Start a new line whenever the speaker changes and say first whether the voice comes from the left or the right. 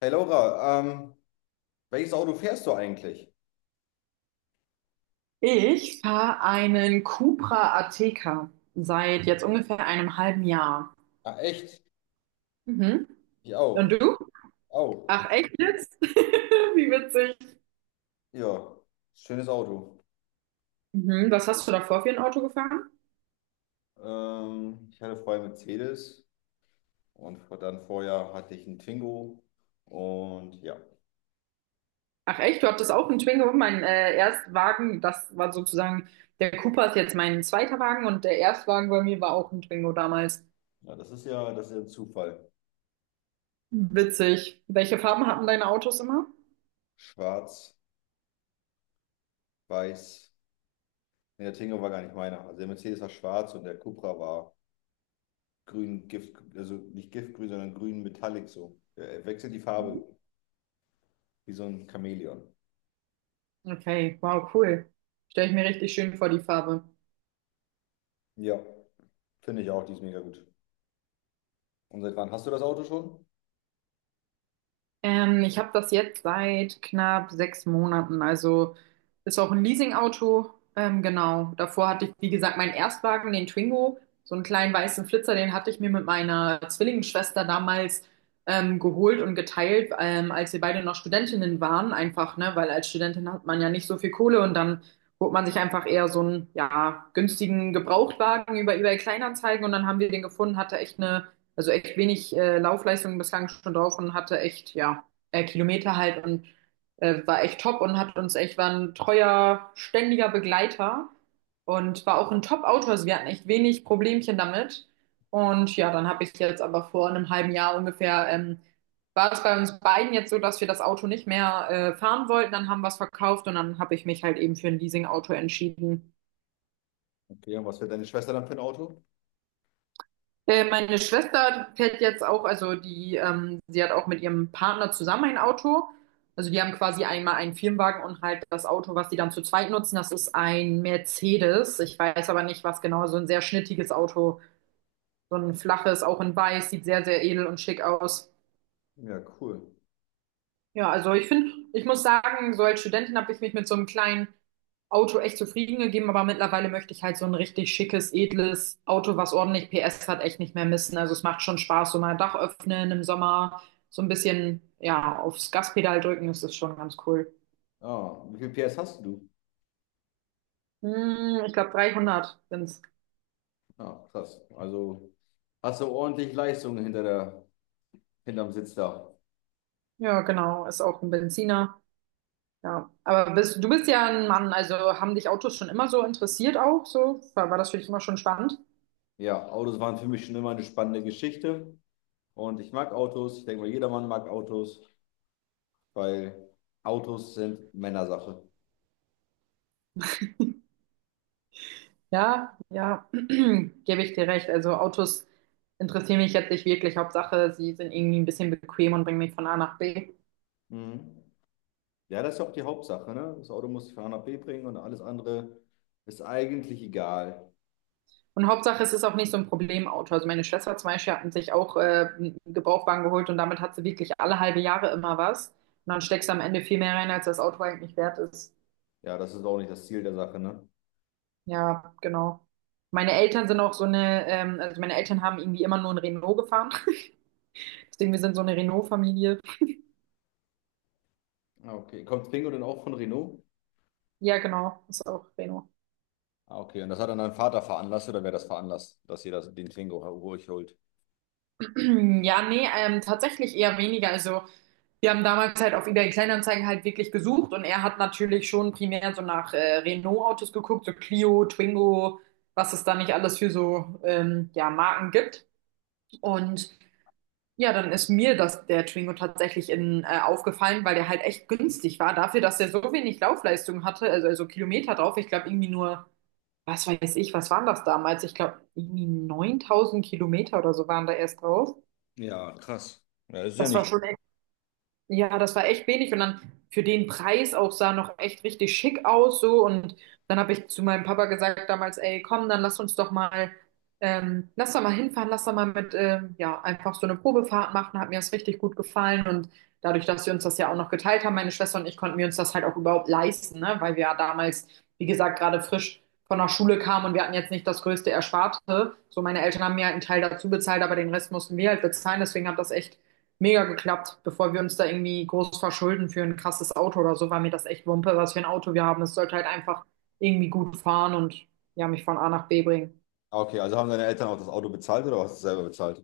left: Hey Laura, welches Auto fährst du eigentlich?
right: Ich fahre einen Cupra Ateca seit jetzt ungefähr einem halben Jahr.
left: Ah, echt?
right: Mhm.
left: Ich
right: Und
left: auch.
right: du?
left: Auch.
right: Ach echt jetzt? Wie witzig.
left: Ja, schönes Auto.
right: Mhm. Was hast du davor für ein Auto gefahren?
left: Ich hatte vorher einen Mercedes und dann vorher hatte ich einen Twingo. Und ja,
right: Ach echt, du hattest auch einen Twingo. Mein Erstwagen, das war sozusagen, der Cupra ist jetzt mein zweiter Wagen und der Erstwagen bei mir war auch ein Twingo damals.
left: ja, das ist ja ein Zufall.
right: Witzig. Welche Farben hatten deine Autos immer?
left: Schwarz, weiß. Nee, der Twingo war gar nicht meiner. Also der Mercedes war schwarz und der Cupra war grün, Gift, also nicht giftgrün, sondern grün Metallic so. Er wechselt die
right: Mhm.
left: Farbe wie so ein Chamäleon.
right: Okay, wow, cool. Stelle ich mir richtig schön vor, die Farbe.
left: Ja, finde ich auch, die ist mega gut. Und seit wann hast du das Auto schon?
right: Ich habe das jetzt seit knapp 6 Monaten. Also ist auch ein Leasingauto. Genau. Davor hatte ich, wie gesagt, meinen Erstwagen, den Twingo, so einen kleinen weißen Flitzer, den hatte ich mir mit meiner Zwillingsschwester damals geholt und geteilt, als wir beide noch Studentinnen waren. Einfach, ne, weil als Studentin hat man ja nicht so viel Kohle, und dann holt man sich einfach eher so einen, ja, günstigen Gebrauchtwagen über eBay Kleinanzeigen, und dann haben wir den gefunden, hatte echt eine, also echt wenig Laufleistung bislang schon drauf, und hatte echt, ja, Kilometer halt und war echt top und hat uns echt, war ein treuer, ständiger Begleiter und war auch ein Top-Autor. Also wir hatten echt wenig Problemchen damit. Und ja, dann habe ich jetzt aber vor einem halben Jahr ungefähr, war es bei uns beiden jetzt so, dass wir das Auto nicht mehr fahren wollten. Dann haben wir es verkauft, und dann habe ich mich halt eben für ein Leasing-Auto entschieden.
left: Okay, und was fährt deine Schwester dann für ein Auto?
right: Meine Schwester fährt jetzt auch, also die, sie hat auch mit ihrem Partner zusammen ein Auto. Also die haben quasi einmal einen Firmenwagen und halt das Auto, was sie dann zu zweit nutzen, das ist ein Mercedes. Ich weiß aber nicht, was genau, so ein sehr schnittiges Auto, so ein flaches, auch in weiß, sieht sehr, sehr edel und schick aus.
left: Ja, cool.
right: Ja, also ich finde, ich muss sagen, so als Studentin habe ich mich mit so einem kleinen Auto echt zufrieden gegeben, aber mittlerweile möchte ich halt so ein richtig schickes, edles Auto, was ordentlich PS hat, echt nicht mehr missen. Also es macht schon Spaß, so mal Dach öffnen im Sommer, so ein bisschen, ja, aufs Gaspedal drücken, das ist schon ganz cool.
left: Ah, wie viel PS hast du?
right: Hm, ich glaube 300 sind's.
left: Ah, krass. Also hast du ordentlich Leistung hinter hinterm Sitz da.
right: Ja, genau, ist auch ein Benziner. Ja, aber du bist ja ein Mann, also haben dich Autos schon immer so interessiert auch so? War das für dich immer schon spannend?
left: Ja, Autos waren für mich schon immer eine spannende Geschichte. Und ich mag Autos. Ich denke mal, jedermann mag Autos, weil Autos sind Männersache.
right: Ja, ja, gebe ich dir recht. Also Autos interessieren mich jetzt nicht wirklich. Hauptsache, sie sind irgendwie ein bisschen bequem und bringen mich von A nach B.
left: Mhm. Ja, das ist ja auch die Hauptsache, ne? Das Auto muss ich von A nach B bringen und alles andere ist eigentlich egal.
right: Und Hauptsache, es ist auch nicht so ein Problemauto. Also meine Schwester zum Beispiel hat sich auch einen Gebrauchtwagen geholt, und damit hat sie wirklich alle halbe Jahre immer was. Und dann steckst du am Ende viel mehr rein, als das Auto eigentlich wert ist.
left: Ja, das ist auch nicht das Ziel der Sache, ne?
right: Ja, genau. Meine Eltern sind auch so eine, also meine Eltern haben irgendwie immer nur ein Renault gefahren. Deswegen, wir sind so eine Renault-Familie.
left: Ah, okay. Kommt Twingo denn auch von Renault?
right: Ja, genau, ist auch Renault.
left: Ah, okay. Und das hat dann dein Vater veranlasst oder wer das veranlasst, dass den Klingo ruhig holt?
right: Ja, nee, tatsächlich eher weniger. Also, wir haben damals halt auf eBay Kleinanzeigen halt wirklich gesucht, und er hat natürlich schon primär so nach Renault-Autos geguckt, so Clio, Twingo, was es da nicht alles für so ja, Marken gibt. Und ja, dann ist mir das, der Twingo tatsächlich aufgefallen, weil der halt echt günstig war dafür, dass der so wenig Laufleistung hatte, also Kilometer drauf. Ich glaube, irgendwie nur, was weiß ich, was waren das damals? Ich glaube, irgendwie 9000 Kilometer oder so waren da erst drauf.
left: Ja, krass. Ja, das ist ja
right: Das war
left: nicht.
right: schon, ja, das war echt wenig, und dann für den Preis auch sah noch echt richtig schick aus so, und dann habe ich zu meinem Papa gesagt damals, ey, komm, dann lass uns doch mal, lass da mal hinfahren, lass da mal mit, ja, einfach so eine Probefahrt machen, hat mir das richtig gut gefallen, und dadurch, dass wir uns das ja auch noch geteilt haben, meine Schwester und ich, konnten wir uns das halt auch überhaupt leisten, ne, weil wir ja damals, wie gesagt, gerade frisch von der Schule kamen und wir hatten jetzt nicht das größte Ersparte, so meine Eltern haben mir halt einen Teil dazu bezahlt, aber den Rest mussten wir halt bezahlen, deswegen hat das echt mega geklappt. Bevor wir uns da irgendwie groß verschulden für ein krasses Auto oder so, war mir das echt Wumpe, was für ein Auto wir haben. Es sollte halt einfach irgendwie gut fahren und ja, mich von A nach B bringen.
left: Ah, okay, also haben deine Eltern auch das Auto bezahlt oder hast du es selber bezahlt?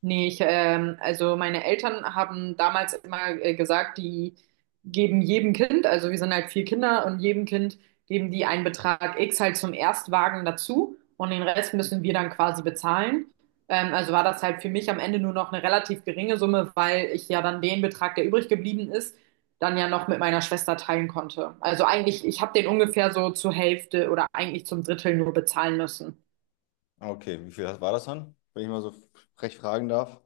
right: Nee, also meine Eltern haben damals immer gesagt, die geben jedem Kind, also wir sind halt vier Kinder, und jedem Kind geben die einen Betrag X halt zum Erstwagen dazu, und den Rest müssen wir dann quasi bezahlen. Also war das halt für mich am Ende nur noch eine relativ geringe Summe, weil ich ja dann den Betrag, der übrig geblieben ist, dann ja noch mit meiner Schwester teilen konnte. Also eigentlich, ich habe den ungefähr so zur Hälfte oder eigentlich zum Drittel nur bezahlen müssen.
left: Ah, okay, wie viel war das dann, wenn ich mal so frech fragen darf?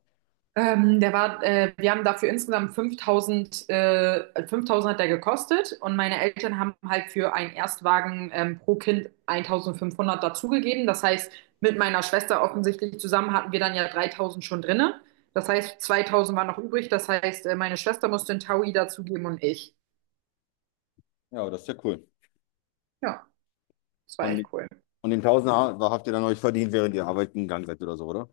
right: Wir haben dafür insgesamt 5000. 5000 hat der gekostet, und meine Eltern haben halt für einen Erstwagen pro Kind 1500 dazugegeben. Das heißt, mit meiner Schwester offensichtlich zusammen hatten wir dann ja 3000 schon drinne. Das heißt, 2000 war noch übrig. Das heißt, meine Schwester musste einen Taui dazugeben, und ich.
left: Ja, aber das ist ja cool.
right: Ja, das war echt
left: Und,
right: cool.
left: und den Tausender habt ihr dann euch verdient, während ihr arbeiten gegangen seid oder so, oder?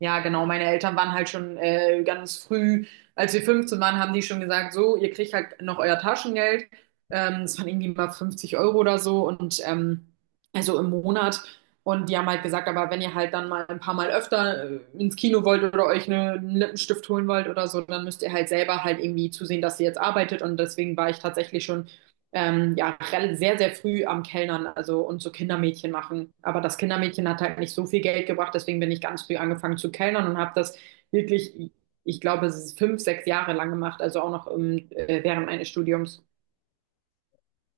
right: Ja, genau. Meine Eltern waren halt schon ganz früh, als wir 15 waren, haben die schon gesagt, so, ihr kriegt halt noch euer Taschengeld. Das waren irgendwie mal 50 € oder so, und also im Monat. Und die haben halt gesagt, aber wenn ihr halt dann mal ein paar Mal öfter ins Kino wollt oder einen Lippenstift holen wollt oder so, dann müsst ihr halt selber halt irgendwie zusehen, dass ihr jetzt arbeitet. Und deswegen war ich tatsächlich schon ja, sehr, sehr früh am Kellnern, also und so Kindermädchen machen. Aber das Kindermädchen hat halt nicht so viel Geld gebracht, deswegen bin ich ganz früh angefangen zu kellnern und habe das wirklich, ich glaube, es ist 5, 6 Jahre lang gemacht, also auch noch im, während meines Studiums.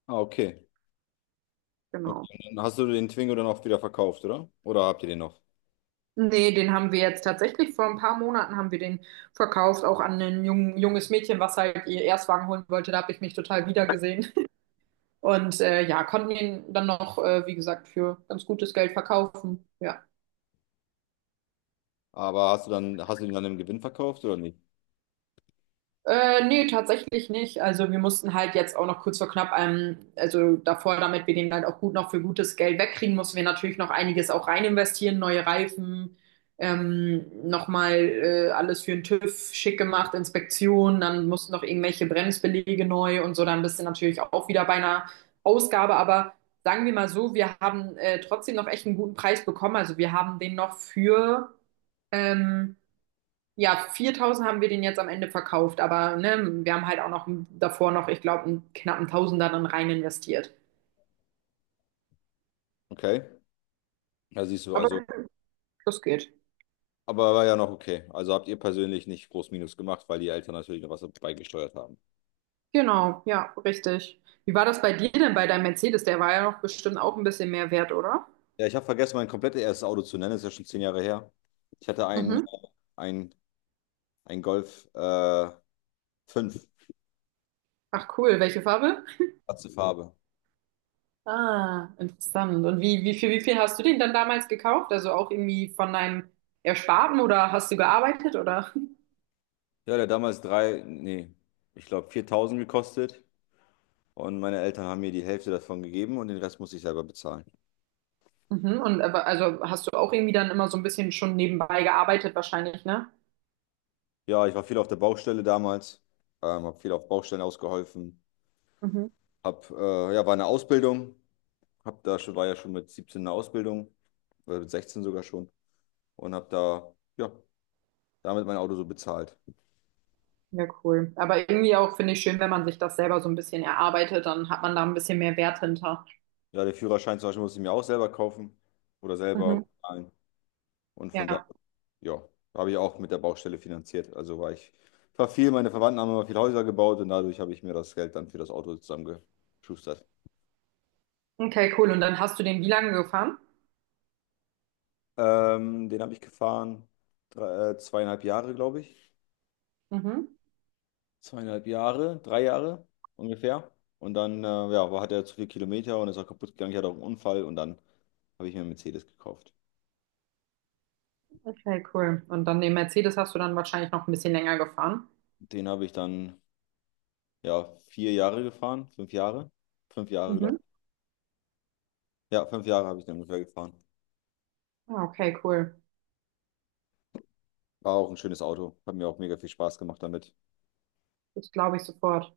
left: Ah, okay.
right: Genau.
left: Okay, und dann hast du den Twingo dann auch wieder verkauft, oder? Oder habt ihr den noch?
right: Nee, den haben wir jetzt tatsächlich vor ein paar Monaten haben wir den verkauft, auch an ein junges Mädchen, was halt ihr Erstwagen holen wollte. Da habe ich mich total wiedergesehen. Und ja, konnten ihn dann noch, wie gesagt, für ganz gutes Geld verkaufen. Ja.
left: Aber hast du den dann im Gewinn verkauft oder nicht?
right: Nee, tatsächlich nicht. Also wir mussten halt jetzt auch noch kurz vor knapp, also davor, damit wir den halt auch gut noch für gutes Geld wegkriegen, mussten wir natürlich noch einiges auch rein investieren, neue Reifen, nochmal alles für den TÜV schick gemacht, Inspektion, dann mussten noch irgendwelche Bremsbeläge neu und so, dann bist du natürlich auch wieder bei einer Ausgabe, aber sagen wir mal so, wir haben trotzdem noch echt einen guten Preis bekommen. Also wir haben den noch für ähm, ja, 4000 haben wir den jetzt am Ende verkauft, aber ne, wir haben halt auch noch davor noch, ich glaube, einen knappen Tausender dann rein investiert.
left: Okay. Ja, siehst du,
right: Aber
left: also
right: das geht.
left: aber war ja noch okay. Also habt ihr persönlich nicht groß Minus gemacht, weil die Eltern natürlich noch was beigesteuert haben.
right: Genau, ja, richtig. Wie war das bei dir denn bei deinem Mercedes? Der war ja noch bestimmt auch ein bisschen mehr wert, oder?
left: Ja, ich habe vergessen, mein komplettes erstes Auto zu nennen. Das ist ja schon zehn Jahre her. Ich hatte einen,
right: Mhm.
left: ein, ein Golf 5,
right: Ach cool, welche Farbe?
left: schwarze Farbe.
right: Ah, interessant. Und wie viel hast du den dann damals gekauft? Also auch irgendwie von deinem Ersparten oder hast du gearbeitet oder?
left: Ja, der hat damals ich glaube 4000 gekostet. Und meine Eltern haben mir die Hälfte davon gegeben und den Rest musste ich selber bezahlen.
right: Mhm. Also hast du auch irgendwie dann immer so ein bisschen schon nebenbei gearbeitet wahrscheinlich, ne?
left: Ja, ich war viel auf der Baustelle damals, habe viel auf Baustellen ausgeholfen. War eine Ausbildung. War ja schon mit 17 in der Ausbildung, oder mit 16 sogar schon, und hab da, ja, damit mein Auto so bezahlt.
right: Ja, cool. Aber irgendwie auch finde ich schön, wenn man sich das selber so ein bisschen erarbeitet, dann hat man da ein bisschen mehr Wert hinter.
left: Ja, der Führerschein zum Beispiel musste ich mir auch selber kaufen oder selber
right: Mhm.
left: bezahlen. Und von da,
right: Ja.
left: ja, habe ich auch mit der Baustelle finanziert. Ich war viel, meine Verwandten haben immer viel Häuser gebaut und dadurch habe ich mir das Geld dann für das Auto zusammengeschustert.
right: Okay, cool. Und dann hast du den wie lange gefahren?
left: Den habe ich gefahren, zweieinhalb Jahre, glaube ich.
right: Mhm.
left: Zweieinhalb Jahre, drei Jahre ungefähr. Und dann, ja, hat er zu viel Kilometer und ist auch kaputt gegangen. Ich hatte auch einen Unfall und dann habe ich mir einen Mercedes gekauft.
right: Okay, cool. Und dann den Mercedes hast du dann wahrscheinlich noch ein bisschen länger gefahren.
left: Den habe ich dann, ja, vier Jahre gefahren, fünf Jahre. Fünf Jahre, glaube
right: Mhm.
left: ich. Ja, fünf Jahre habe ich den ungefähr gefahren.
right: Ah, Okay, cool.
left: War auch ein schönes Auto. Hat mir auch mega viel Spaß gemacht damit.
right: Das glaube ich sofort.